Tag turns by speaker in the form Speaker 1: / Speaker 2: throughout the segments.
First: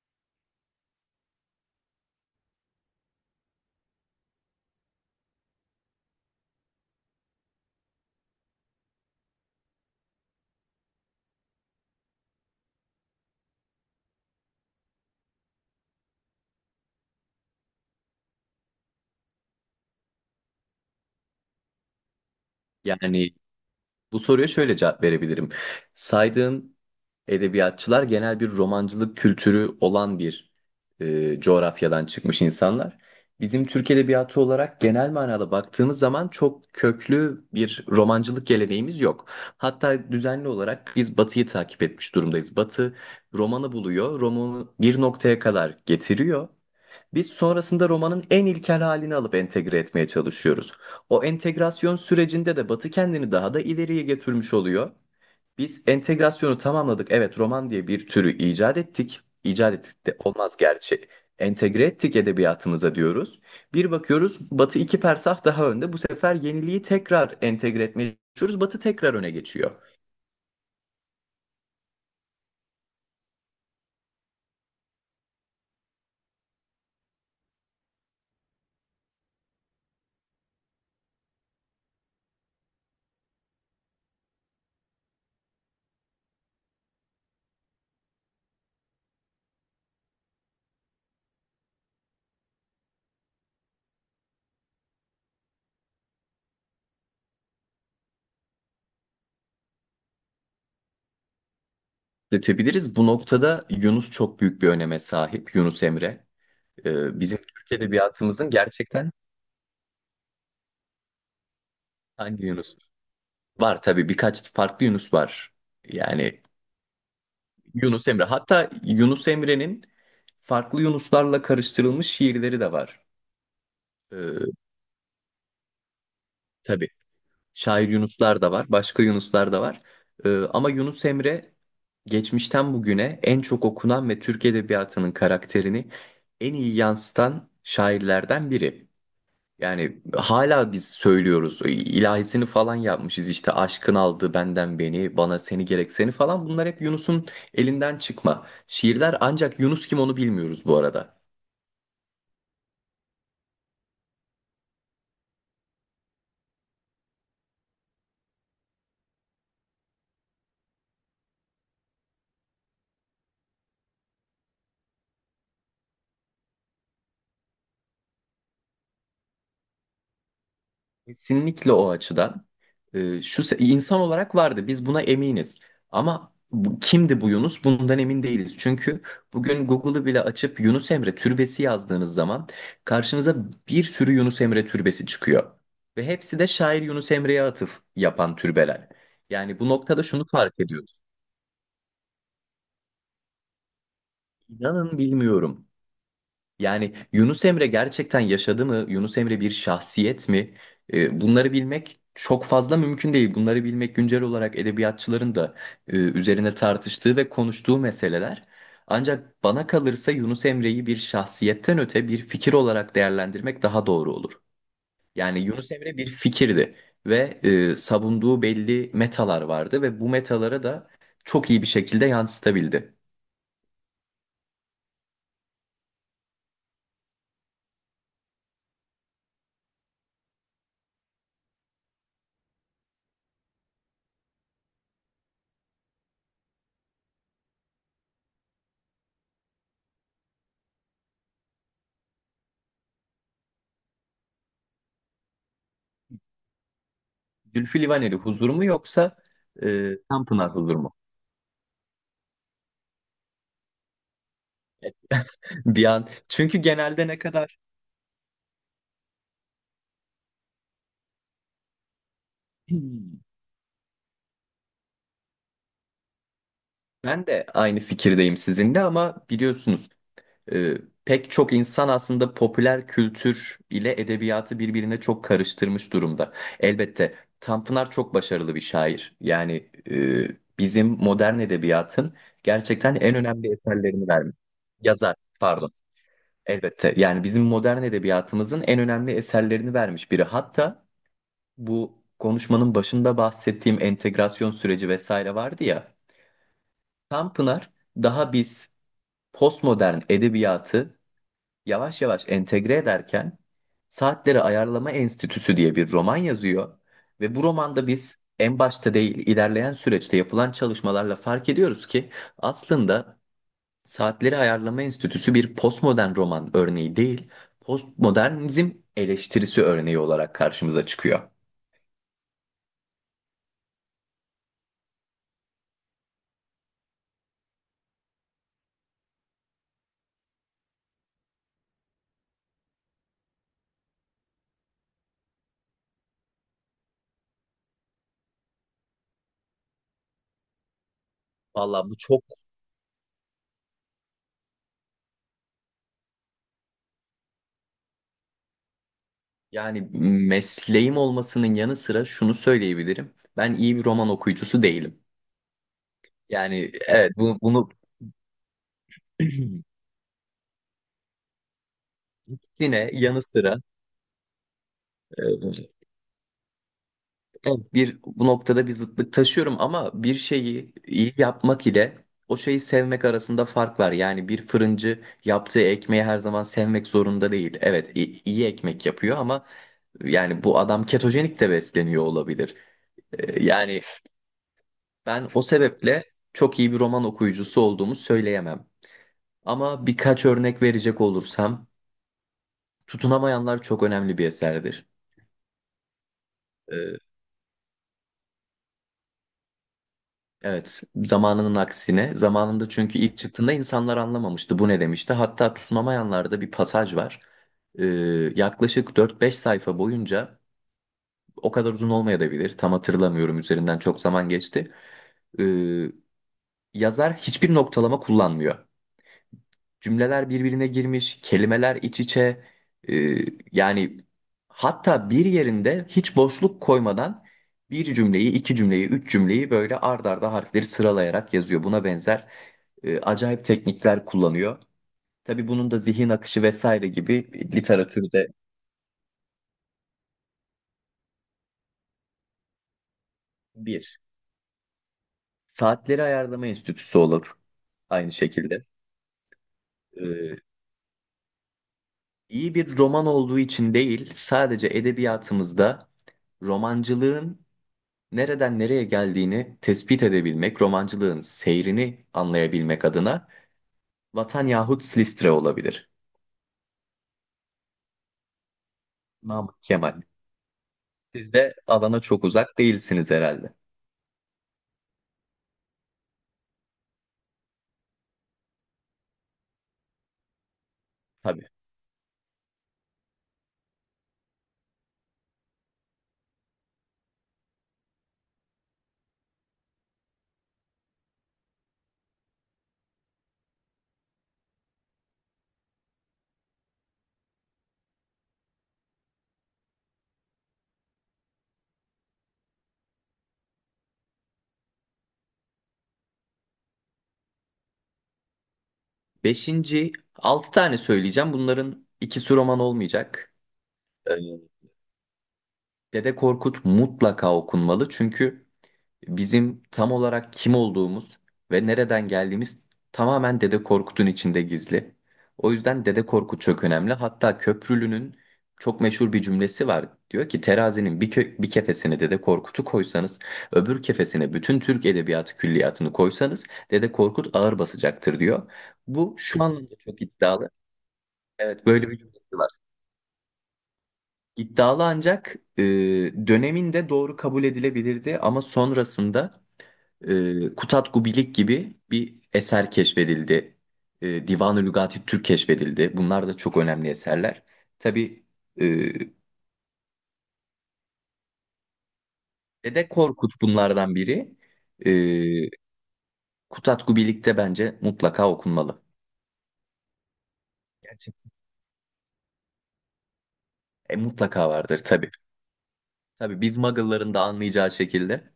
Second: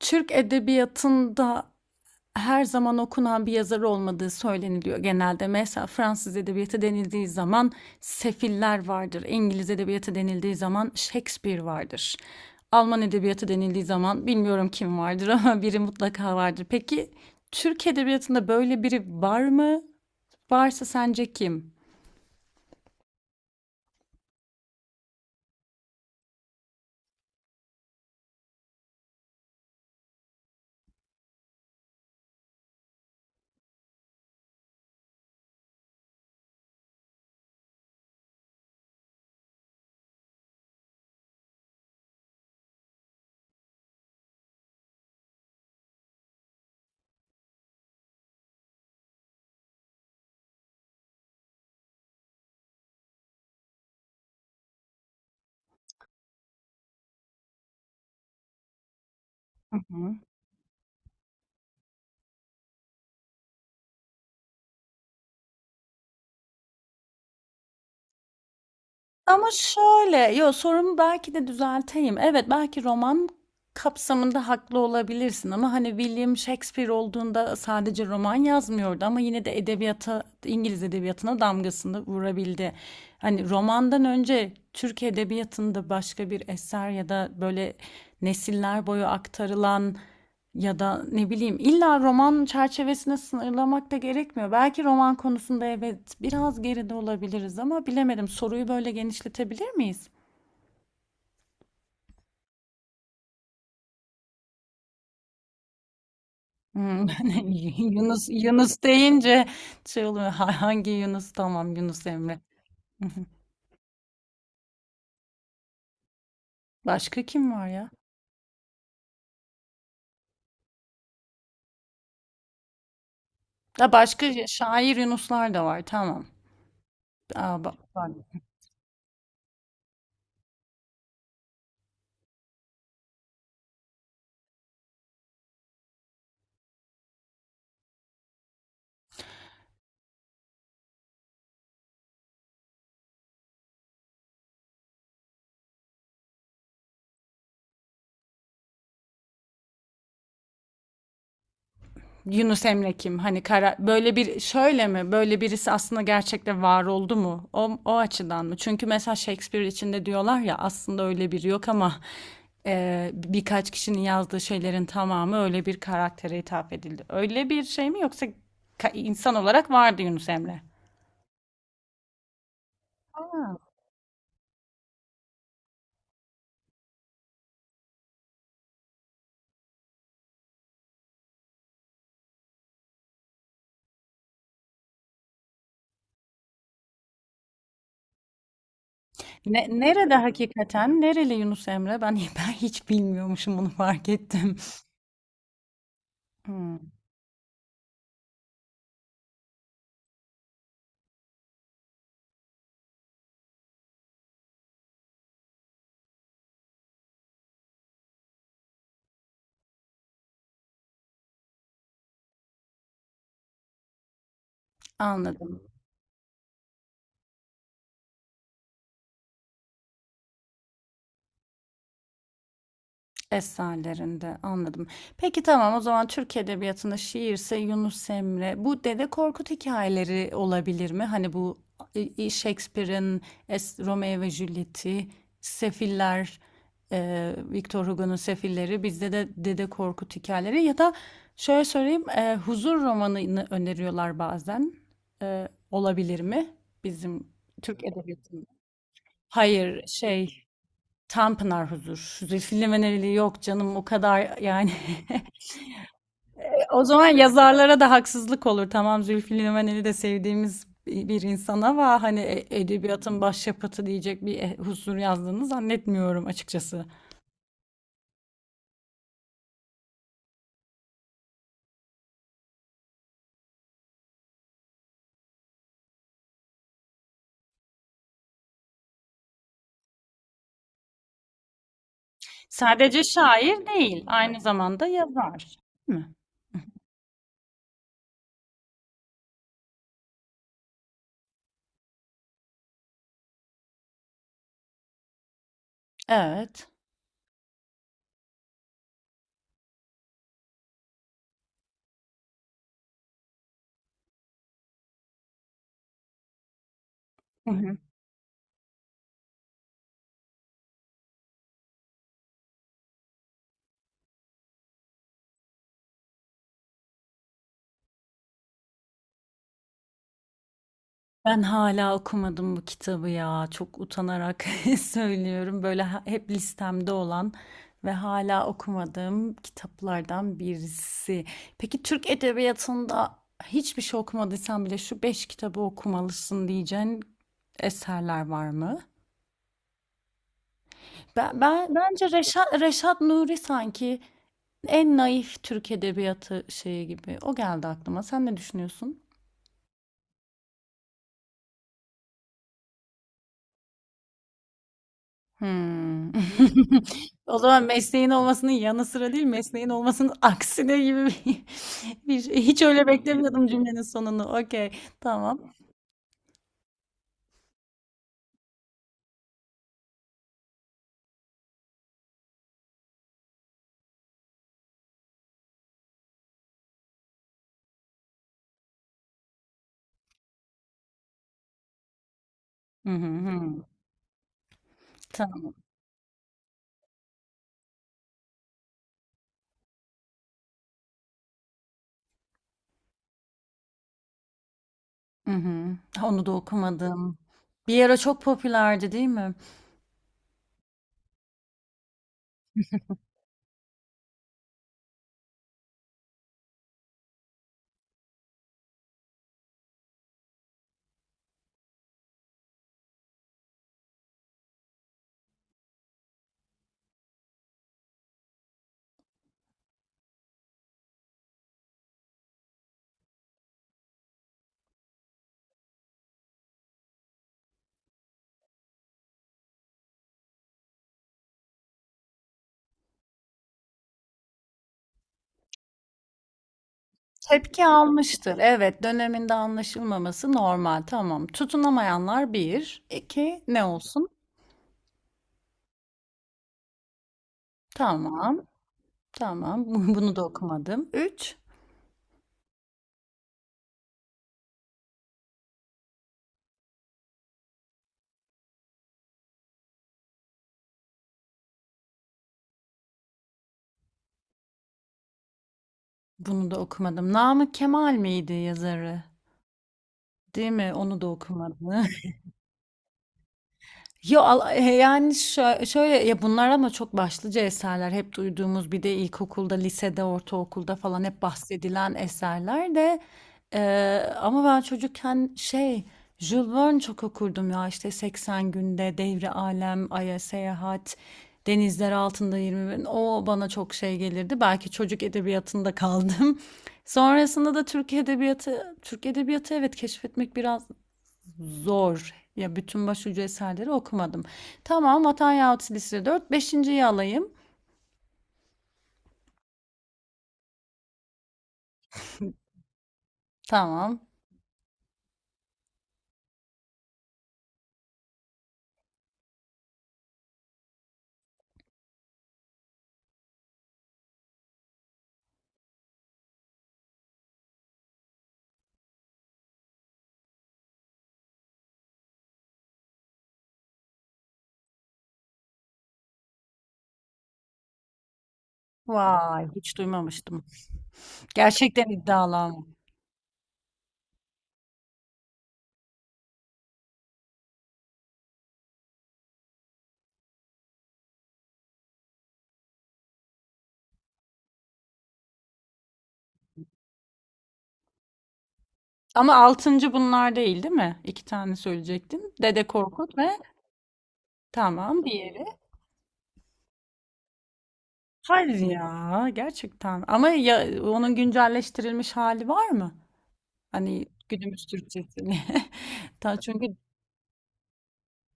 Speaker 1: Türk edebiyatında her zaman okunan bir yazar olmadığı söyleniliyor genelde. Mesela Fransız edebiyatı denildiği zaman Sefiller vardır. İngiliz edebiyatı denildiği zaman Shakespeare vardır. Alman edebiyatı denildiği zaman bilmiyorum kim vardır ama biri mutlaka vardır. Peki Türk edebiyatında böyle biri var mı? Varsa sence kim?
Speaker 2: Yani bu soruya şöyle cevap verebilirim. Saydığın edebiyatçılar genel bir romancılık kültürü olan bir coğrafyadan çıkmış insanlar. Bizim Türk edebiyatı olarak genel manada baktığımız zaman çok köklü bir romancılık geleneğimiz yok. Hatta düzenli olarak biz Batı'yı takip etmiş durumdayız. Batı romanı buluyor, romanı bir noktaya kadar getiriyor. Biz sonrasında romanın en ilkel halini alıp entegre etmeye çalışıyoruz. O entegrasyon sürecinde de Batı kendini daha da ileriye getirmiş oluyor. Biz entegrasyonu tamamladık. Evet, roman diye bir türü icat ettik. İcat
Speaker 1: Hı
Speaker 2: ettik
Speaker 1: hı.
Speaker 2: de olmaz gerçi. Entegre ettik edebiyatımıza diyoruz. Bir bakıyoruz Batı iki persah daha önde. Bu sefer yeniliği tekrar entegre etmeye çalışıyoruz. Batı tekrar öne
Speaker 1: Ama
Speaker 2: geçiyor.
Speaker 1: şöyle, yo, sorumu belki de düzelteyim. Evet, belki roman kapsamında haklı olabilirsin ama hani William Shakespeare olduğunda sadece roman yazmıyordu ama yine de edebiyata, İngiliz edebiyatına damgasını vurabildi. Hani romandan önce Türk edebiyatında başka bir eser ya da böyle nesiller boyu aktarılan ya da ne bileyim, illa roman çerçevesine sınırlamak da gerekmiyor. Belki roman konusunda evet biraz geride olabiliriz ama bilemedim. Soruyu böyle genişletebilir miyiz?
Speaker 2: Detebiliriz. Bu noktada Yunus çok büyük bir öneme sahip. Yunus Emre.
Speaker 1: Hımm.
Speaker 2: Bizim
Speaker 1: Ben
Speaker 2: Türk
Speaker 1: Yunus
Speaker 2: edebiyatımızın
Speaker 1: Yunus
Speaker 2: gerçekten.
Speaker 1: deyince şey oluyor. Ha, hangi Yunus? Tamam, Yunus Emre.
Speaker 2: Hangi Yunus?
Speaker 1: Hı hı.
Speaker 2: Var tabii, birkaç farklı Yunus var. Yani
Speaker 1: Başka kim var ya?
Speaker 2: Yunus Emre. Hatta Yunus Emre'nin farklı Yunuslarla karıştırılmış şiirleri de var.
Speaker 1: Ha, başka
Speaker 2: Ee,
Speaker 1: şair Yunuslar da var. Tamam.
Speaker 2: tabii
Speaker 1: A, ba
Speaker 2: şair Yunuslar da var, başka Yunuslar da var. Ama Yunus Emre geçmişten bugüne en çok okunan ve Türk edebiyatının karakterini en iyi yansıtan şairlerden biri. Yani hala biz söylüyoruz. İlahisini falan yapmışız işte: aşkın aldı benden beni, bana seni gerek seni falan. Bunlar hep Yunus'un elinden çıkma şiirler. Ancak Yunus kim, onu bilmiyoruz bu arada.
Speaker 1: Yunus Emre kim? Hani kara, böyle bir, şöyle mi? Böyle birisi aslında gerçekte var oldu mu? O açıdan mı? Çünkü mesela Shakespeare içinde diyorlar ya, aslında öyle biri yok ama birkaç kişinin yazdığı şeylerin tamamı öyle bir karaktere hitap edildi. Öyle bir şey mi yoksa insan olarak vardı Yunus Emre?
Speaker 2: Kesinlikle o açıdan. İnsan olarak vardı, biz buna eminiz. Ama bu, kimdi bu Yunus? Bundan emin değiliz. Çünkü bugün Google'ı bile açıp Yunus Emre türbesi yazdığınız zaman karşınıza bir sürü Yunus Emre türbesi çıkıyor. Ve hepsi de şair Yunus Emre'ye atıf yapan türbeler. Yani
Speaker 1: Ne,
Speaker 2: bu noktada
Speaker 1: nerede
Speaker 2: şunu fark ediyoruz.
Speaker 1: hakikaten? Nereli Yunus Emre? Ben, ben hiç bilmiyormuşum, bunu fark ettim.
Speaker 2: İnanın bilmiyorum.
Speaker 1: Hmm,
Speaker 2: Yani Yunus Emre gerçekten yaşadı mı? Yunus Emre bir şahsiyet mi? Bunları bilmek çok fazla mümkün değil. Bunları bilmek güncel olarak edebiyatçıların da üzerine tartıştığı ve konuştuğu meseleler. Ancak bana kalırsa Yunus Emre'yi bir şahsiyetten öte bir fikir olarak değerlendirmek daha doğru olur. Yani
Speaker 1: anladım.
Speaker 2: Yunus Emre bir fikirdi ve savunduğu belli metalar vardı ve bu metalara da çok iyi bir şekilde yansıtabildi.
Speaker 1: Eserlerinde, anladım. Peki, tamam, o zaman Türk Edebiyatı'nda şiirse Yunus Emre. Bu Dede Korkut hikayeleri olabilir mi? Hani bu Shakespeare'in Romeo ve Juliet'i, Sefiller, Victor Hugo'nun Sefilleri, bizde de Dede Korkut hikayeleri ya da, şöyle söyleyeyim, Huzur romanını öneriyorlar bazen. E, olabilir mi bizim
Speaker 2: Zülfü
Speaker 1: Türk
Speaker 2: Livaneli
Speaker 1: Edebiyatı'nda?
Speaker 2: huzur mu yoksa
Speaker 1: Hayır, şey,
Speaker 2: Tanpınar huzur mu?
Speaker 1: Tanpınar Huzur. Zülfü Livaneli yok canım, o kadar yani.
Speaker 2: Bir an. Çünkü
Speaker 1: O zaman
Speaker 2: genelde ne kadar
Speaker 1: yazarlara da haksızlık olur. Tamam, Zülfü Livaneli de sevdiğimiz bir insan ama hani edebiyatın
Speaker 2: Hmm.
Speaker 1: başyapıtı diyecek bir Huzur yazdığını zannetmiyorum açıkçası.
Speaker 2: Ben de aynı fikirdeyim sizinle ama biliyorsunuz e, pek çok insan aslında popüler kültür ile edebiyatı birbirine çok karıştırmış durumda. Elbette Tanpınar çok başarılı bir şair. Yani bizim modern edebiyatın gerçekten
Speaker 1: Sadece
Speaker 2: en önemli
Speaker 1: şair değil,
Speaker 2: eserlerini vermiş.
Speaker 1: aynı zamanda
Speaker 2: Yazar,
Speaker 1: yazar.
Speaker 2: pardon.
Speaker 1: Değil mi?
Speaker 2: Elbette. Yani bizim modern edebiyatımızın en önemli eserlerini vermiş biri. Hatta bu konuşmanın başında bahsettiğim entegrasyon süreci vesaire vardı ya.
Speaker 1: Evet.
Speaker 2: Tam Pınar, daha biz postmodern edebiyatı yavaş yavaş entegre ederken, Saatleri Ayarlama Enstitüsü diye bir roman yazıyor ve bu romanda biz en başta değil, ilerleyen süreçte yapılan çalışmalarla fark ediyoruz ki aslında Saatleri Ayarlama Enstitüsü bir postmodern roman örneği değil, postmodernizm eleştirisi örneği olarak karşımıza çıkıyor.
Speaker 1: Ben hala okumadım bu kitabı ya. Çok utanarak söylüyorum. Böyle hep listemde olan ve hala okumadığım kitaplardan birisi. Peki Türk edebiyatında hiçbir şey okumadıysan bile şu beş kitabı okumalısın diyeceğin eserler var mı? Ben,
Speaker 2: Valla bu
Speaker 1: bence
Speaker 2: çok,
Speaker 1: Reşat Nuri sanki en naif Türk edebiyatı şeyi gibi. O geldi aklıma. Sen ne düşünüyorsun?
Speaker 2: yani mesleğim olmasının yanı sıra şunu söyleyebilirim: ben iyi bir roman okuyucusu değilim.
Speaker 1: Hımm.
Speaker 2: Yani evet,
Speaker 1: O
Speaker 2: bu,
Speaker 1: zaman
Speaker 2: bunu
Speaker 1: mesleğin olmasının yanı sıra değil, mesleğin olmasının aksine gibi bir bir şey. Hiç öyle
Speaker 2: yine yanı
Speaker 1: beklemiyordum
Speaker 2: sıra,
Speaker 1: cümlenin sonunu. Okay, tamam.
Speaker 2: e, Evet, bir bu noktada bir zıtlık taşıyorum ama bir şeyi iyi yapmak ile o şeyi sevmek arasında fark var. Yani bir fırıncı yaptığı ekmeği her zaman sevmek zorunda değil. Evet, iyi ekmek yapıyor ama yani bu adam ketojenik de besleniyor olabilir.
Speaker 1: Hı hı,
Speaker 2: Ee,
Speaker 1: hımm.
Speaker 2: Yani ben o
Speaker 1: Tamam.
Speaker 2: sebeple çok iyi bir roman okuyucusu olduğumu söyleyemem. Ama birkaç örnek verecek olursam, Tutunamayanlar çok önemli bir eserdir.
Speaker 1: Hı hı. Ha, onu da
Speaker 2: Ee,
Speaker 1: okumadım. Bir ara çok popülerdi, değil mi?
Speaker 2: Evet zamanının aksine. Zamanında, çünkü ilk çıktığında insanlar anlamamıştı bu ne demişti. Hatta tutunamayanlarda bir pasaj var. Ee, yaklaşık dört beş sayfa boyunca, o kadar uzun olmayabilir, tam hatırlamıyorum, üzerinden çok zaman geçti. Ee, yazar hiçbir noktalama kullanmıyor. Cümleler birbirine girmiş, kelimeler iç içe. Ee, yani hatta bir yerinde hiç boşluk koymadan bir cümleyi, iki cümleyi, üç cümleyi böyle ard arda harfleri sıralayarak yazıyor. Buna benzer acayip teknikler kullanıyor. Tabii bunun da zihin akışı vesaire gibi
Speaker 1: Tepki
Speaker 2: literatürde
Speaker 1: almıştır. Evet, döneminde anlaşılmaması normal. Tamam. Tutunamayanlar bir, 2. Ne
Speaker 2: bir.
Speaker 1: olsun?
Speaker 2: Saatleri Ayarlama Enstitüsü olur aynı
Speaker 1: Tamam,
Speaker 2: şekilde.
Speaker 1: tamam. Bunu da
Speaker 2: Ee,
Speaker 1: okumadım. Üç.
Speaker 2: iyi bir roman olduğu için değil, sadece edebiyatımızda romancılığın nereden nereye geldiğini tespit edebilmek, romancılığın seyrini anlayabilmek adına Vatan yahut Silistre olabilir.
Speaker 1: Bunu da okumadım. Namık Kemal miydi yazarı?
Speaker 2: Namık Kemal.
Speaker 1: Değil mi? Onu da
Speaker 2: Siz de
Speaker 1: okumadı.
Speaker 2: alana çok uzak değilsiniz herhalde.
Speaker 1: Ya yani şöyle ya, bunlar ama çok başlıca eserler. Hep duyduğumuz, bir de ilkokulda, lisede, ortaokulda falan hep
Speaker 2: Tabii.
Speaker 1: bahsedilen eserler de, e, ama ben çocukken şey, Jules Verne çok okurdum ya, işte 80 Günde Devri Alem, Ay'a Seyahat, Denizler Altında 20 Bin. O bana çok şey gelirdi. Belki çocuk edebiyatında kaldım. Sonrasında da Türk edebiyatı, Türk edebiyatı, evet, keşfetmek biraz zor. Ya, bütün başucu eserleri okumadım. Tamam, Vatan Yahut Silsile dört, beşinciyi alayım.
Speaker 2: Beşinci, altı tane söyleyeceğim. Bunların ikisi roman olmayacak.
Speaker 1: Tamam.
Speaker 2: Ee, Dede Korkut mutlaka okunmalı, çünkü bizim tam olarak kim olduğumuz ve nereden geldiğimiz tamamen Dede Korkut'un içinde gizli. O yüzden Dede Korkut çok önemli. Hatta Köprülü'nün çok meşhur bir cümlesi var. Diyor ki: terazinin bir kefesine Dede Korkut'u koysanız, öbür kefesine bütün Türk edebiyatı külliyatını koysanız, Dede Korkut ağır basacaktır diyor. Bu şu
Speaker 1: Vay,
Speaker 2: anlamda
Speaker 1: hiç
Speaker 2: çok
Speaker 1: duymamıştım.
Speaker 2: iddialı. Evet,
Speaker 1: Gerçekten
Speaker 2: böyle bir
Speaker 1: iddialı
Speaker 2: cümlesi var.
Speaker 1: ama.
Speaker 2: İddialı, ancak döneminde doğru kabul edilebilirdi ama sonrasında Kutat Gubilik gibi bir eser keşfedildi. Divan-ı Lügati Türk keşfedildi. Bunlar da çok önemli eserler. Tabii e,
Speaker 1: Ama altıncı bunlar değil, değil mi? İki tane söyleyecektim. Dede
Speaker 2: Dede
Speaker 1: Korkut ve,
Speaker 2: Korkut bunlardan biri. E,
Speaker 1: tamam, diğeri.
Speaker 2: Kutat Gubilik'te bence mutlaka
Speaker 1: Hayır
Speaker 2: okunmalı.
Speaker 1: ya, gerçekten. Ama ya, onun
Speaker 2: Gerçekten.
Speaker 1: güncelleştirilmiş hali var mı?
Speaker 2: E,
Speaker 1: Hani
Speaker 2: mutlaka
Speaker 1: günümüz
Speaker 2: vardır tabii.
Speaker 1: Türkçesi.
Speaker 2: Tabii, biz
Speaker 1: Çünkü,
Speaker 2: Muggle'ların da anlayacağı şekilde.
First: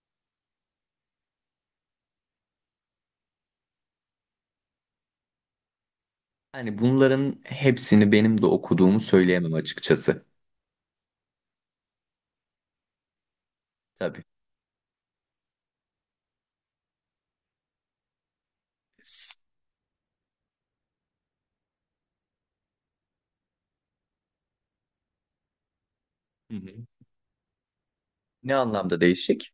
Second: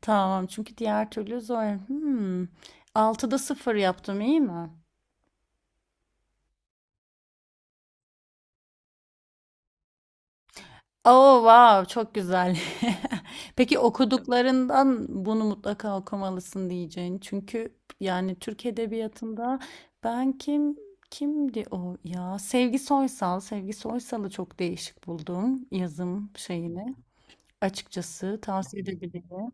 Speaker 1: tamam, çünkü diğer türlü zor. Hmm. 6'da 0 yaptım, iyi mi?
Speaker 2: Yani bunların hepsini benim de okuduğumu söyleyemem açıkçası.
Speaker 1: Oh, wow, çok güzel. Peki
Speaker 2: Tabii.
Speaker 1: okuduklarından bunu mutlaka okumalısın diyeceğin. Çünkü yani Türk
Speaker 2: S-
Speaker 1: edebiyatında ben kimdi o ya? Sevgi Soysal'ı çok değişik buldum, yazım
Speaker 2: Hı hı.
Speaker 1: şeyini. Açıkçası
Speaker 2: Ne
Speaker 1: tavsiye
Speaker 2: anlamda
Speaker 1: edebilirim.
Speaker 2: değişik?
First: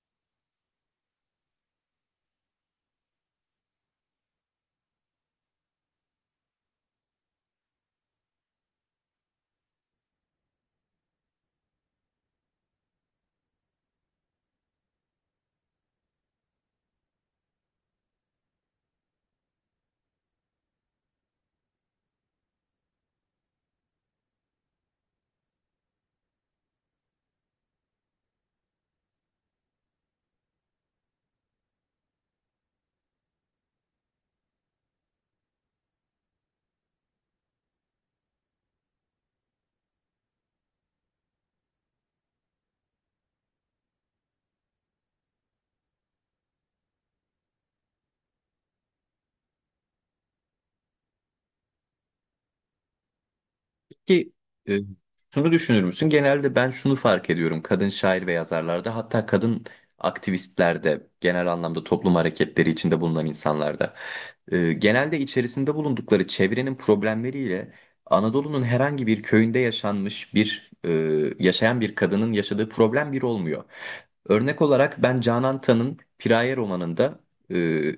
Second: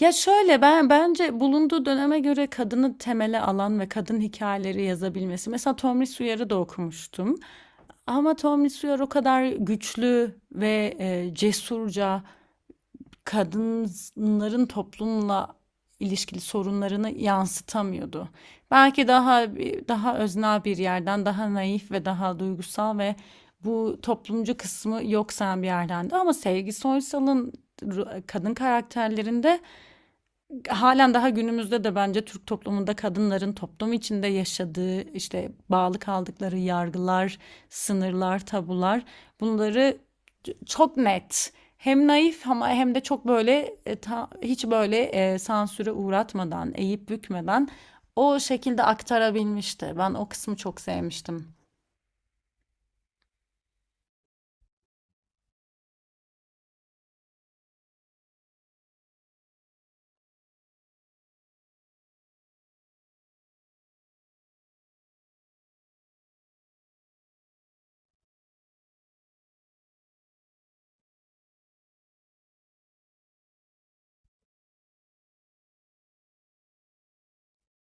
Speaker 1: Ya şöyle, ben bence bulunduğu döneme göre kadını temele alan ve kadın hikayeleri yazabilmesi. Mesela Tomris Uyar'ı da okumuştum. Ama Tom Sawyer o kadar güçlü ve cesurca kadınların toplumla ilişkili sorunlarını yansıtamıyordu. Belki daha, daha öznel bir yerden, daha naif ve daha duygusal ve bu toplumcu kısmı yok sayan bir yerdendi. Ama Sevgi Soysal'ın kadın karakterlerinde halen daha günümüzde de bence Türk toplumunda kadınların toplum içinde yaşadığı, işte bağlı kaldıkları yargılar, sınırlar, tabular, bunları çok net, hem naif ama hem de çok böyle, hiç böyle, sansüre uğratmadan, eğip bükmeden o şekilde aktarabilmişti. Ben o kısmı çok sevmiştim.
Speaker 2: Peki e, şunu düşünür müsün? Genelde ben şunu fark ediyorum, kadın şair ve yazarlarda, hatta kadın aktivistlerde, genel anlamda toplum hareketleri içinde bulunan insanlarda genelde içerisinde bulundukları çevrenin problemleriyle Anadolu'nun herhangi bir köyünde yaşayan bir kadının yaşadığı problem bir olmuyor. Örnek olarak ben Canan Tan'ın Piraye romanında e,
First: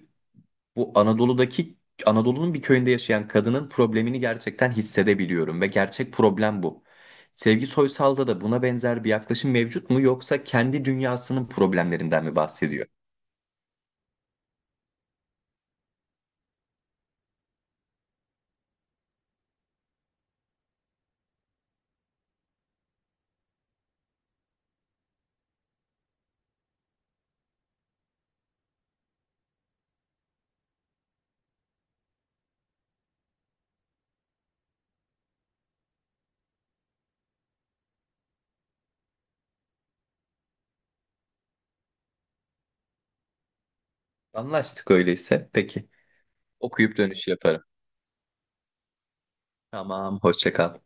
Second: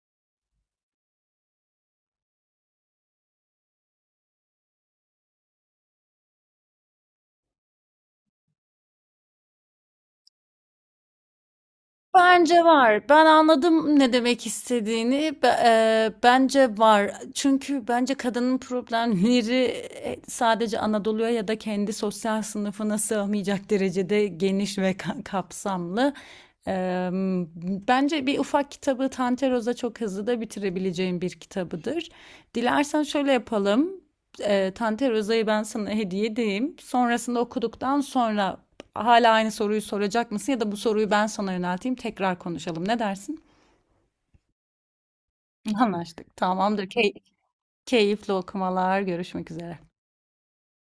Speaker 2: bu Anadolu'daki Anadolu'nun bir köyünde yaşayan kadının problemini gerçekten hissedebiliyorum ve gerçek problem bu. Sevgi Soysal'da da buna benzer bir yaklaşım mevcut mu, yoksa kendi dünyasının problemlerinden mi
Speaker 1: Bence
Speaker 2: bahsediyor?
Speaker 1: var. Ben anladım ne demek istediğini. Bence var. Çünkü bence kadının problemleri, sadece Anadolu'ya ya da kendi sosyal sınıfına sığmayacak derecede geniş ve kapsamlı. E, bence bir ufak kitabı Tanteroz'a, çok hızlı da bitirebileceğim bir kitabıdır. Dilersen şöyle yapalım. E, Tanteroz'a'yı ben sana hediye edeyim. Sonrasında, okuduktan sonra hala aynı soruyu soracak mısın, ya da bu soruyu ben sana yönelteyim, tekrar konuşalım. Ne dersin?
Speaker 2: Anlaştık öyleyse. Peki.
Speaker 1: Anlaştık. Tamamdır.
Speaker 2: Okuyup dönüş yaparım.
Speaker 1: Keyifli okumalar. Görüşmek üzere.
Speaker 2: Tamam, hoşça kal.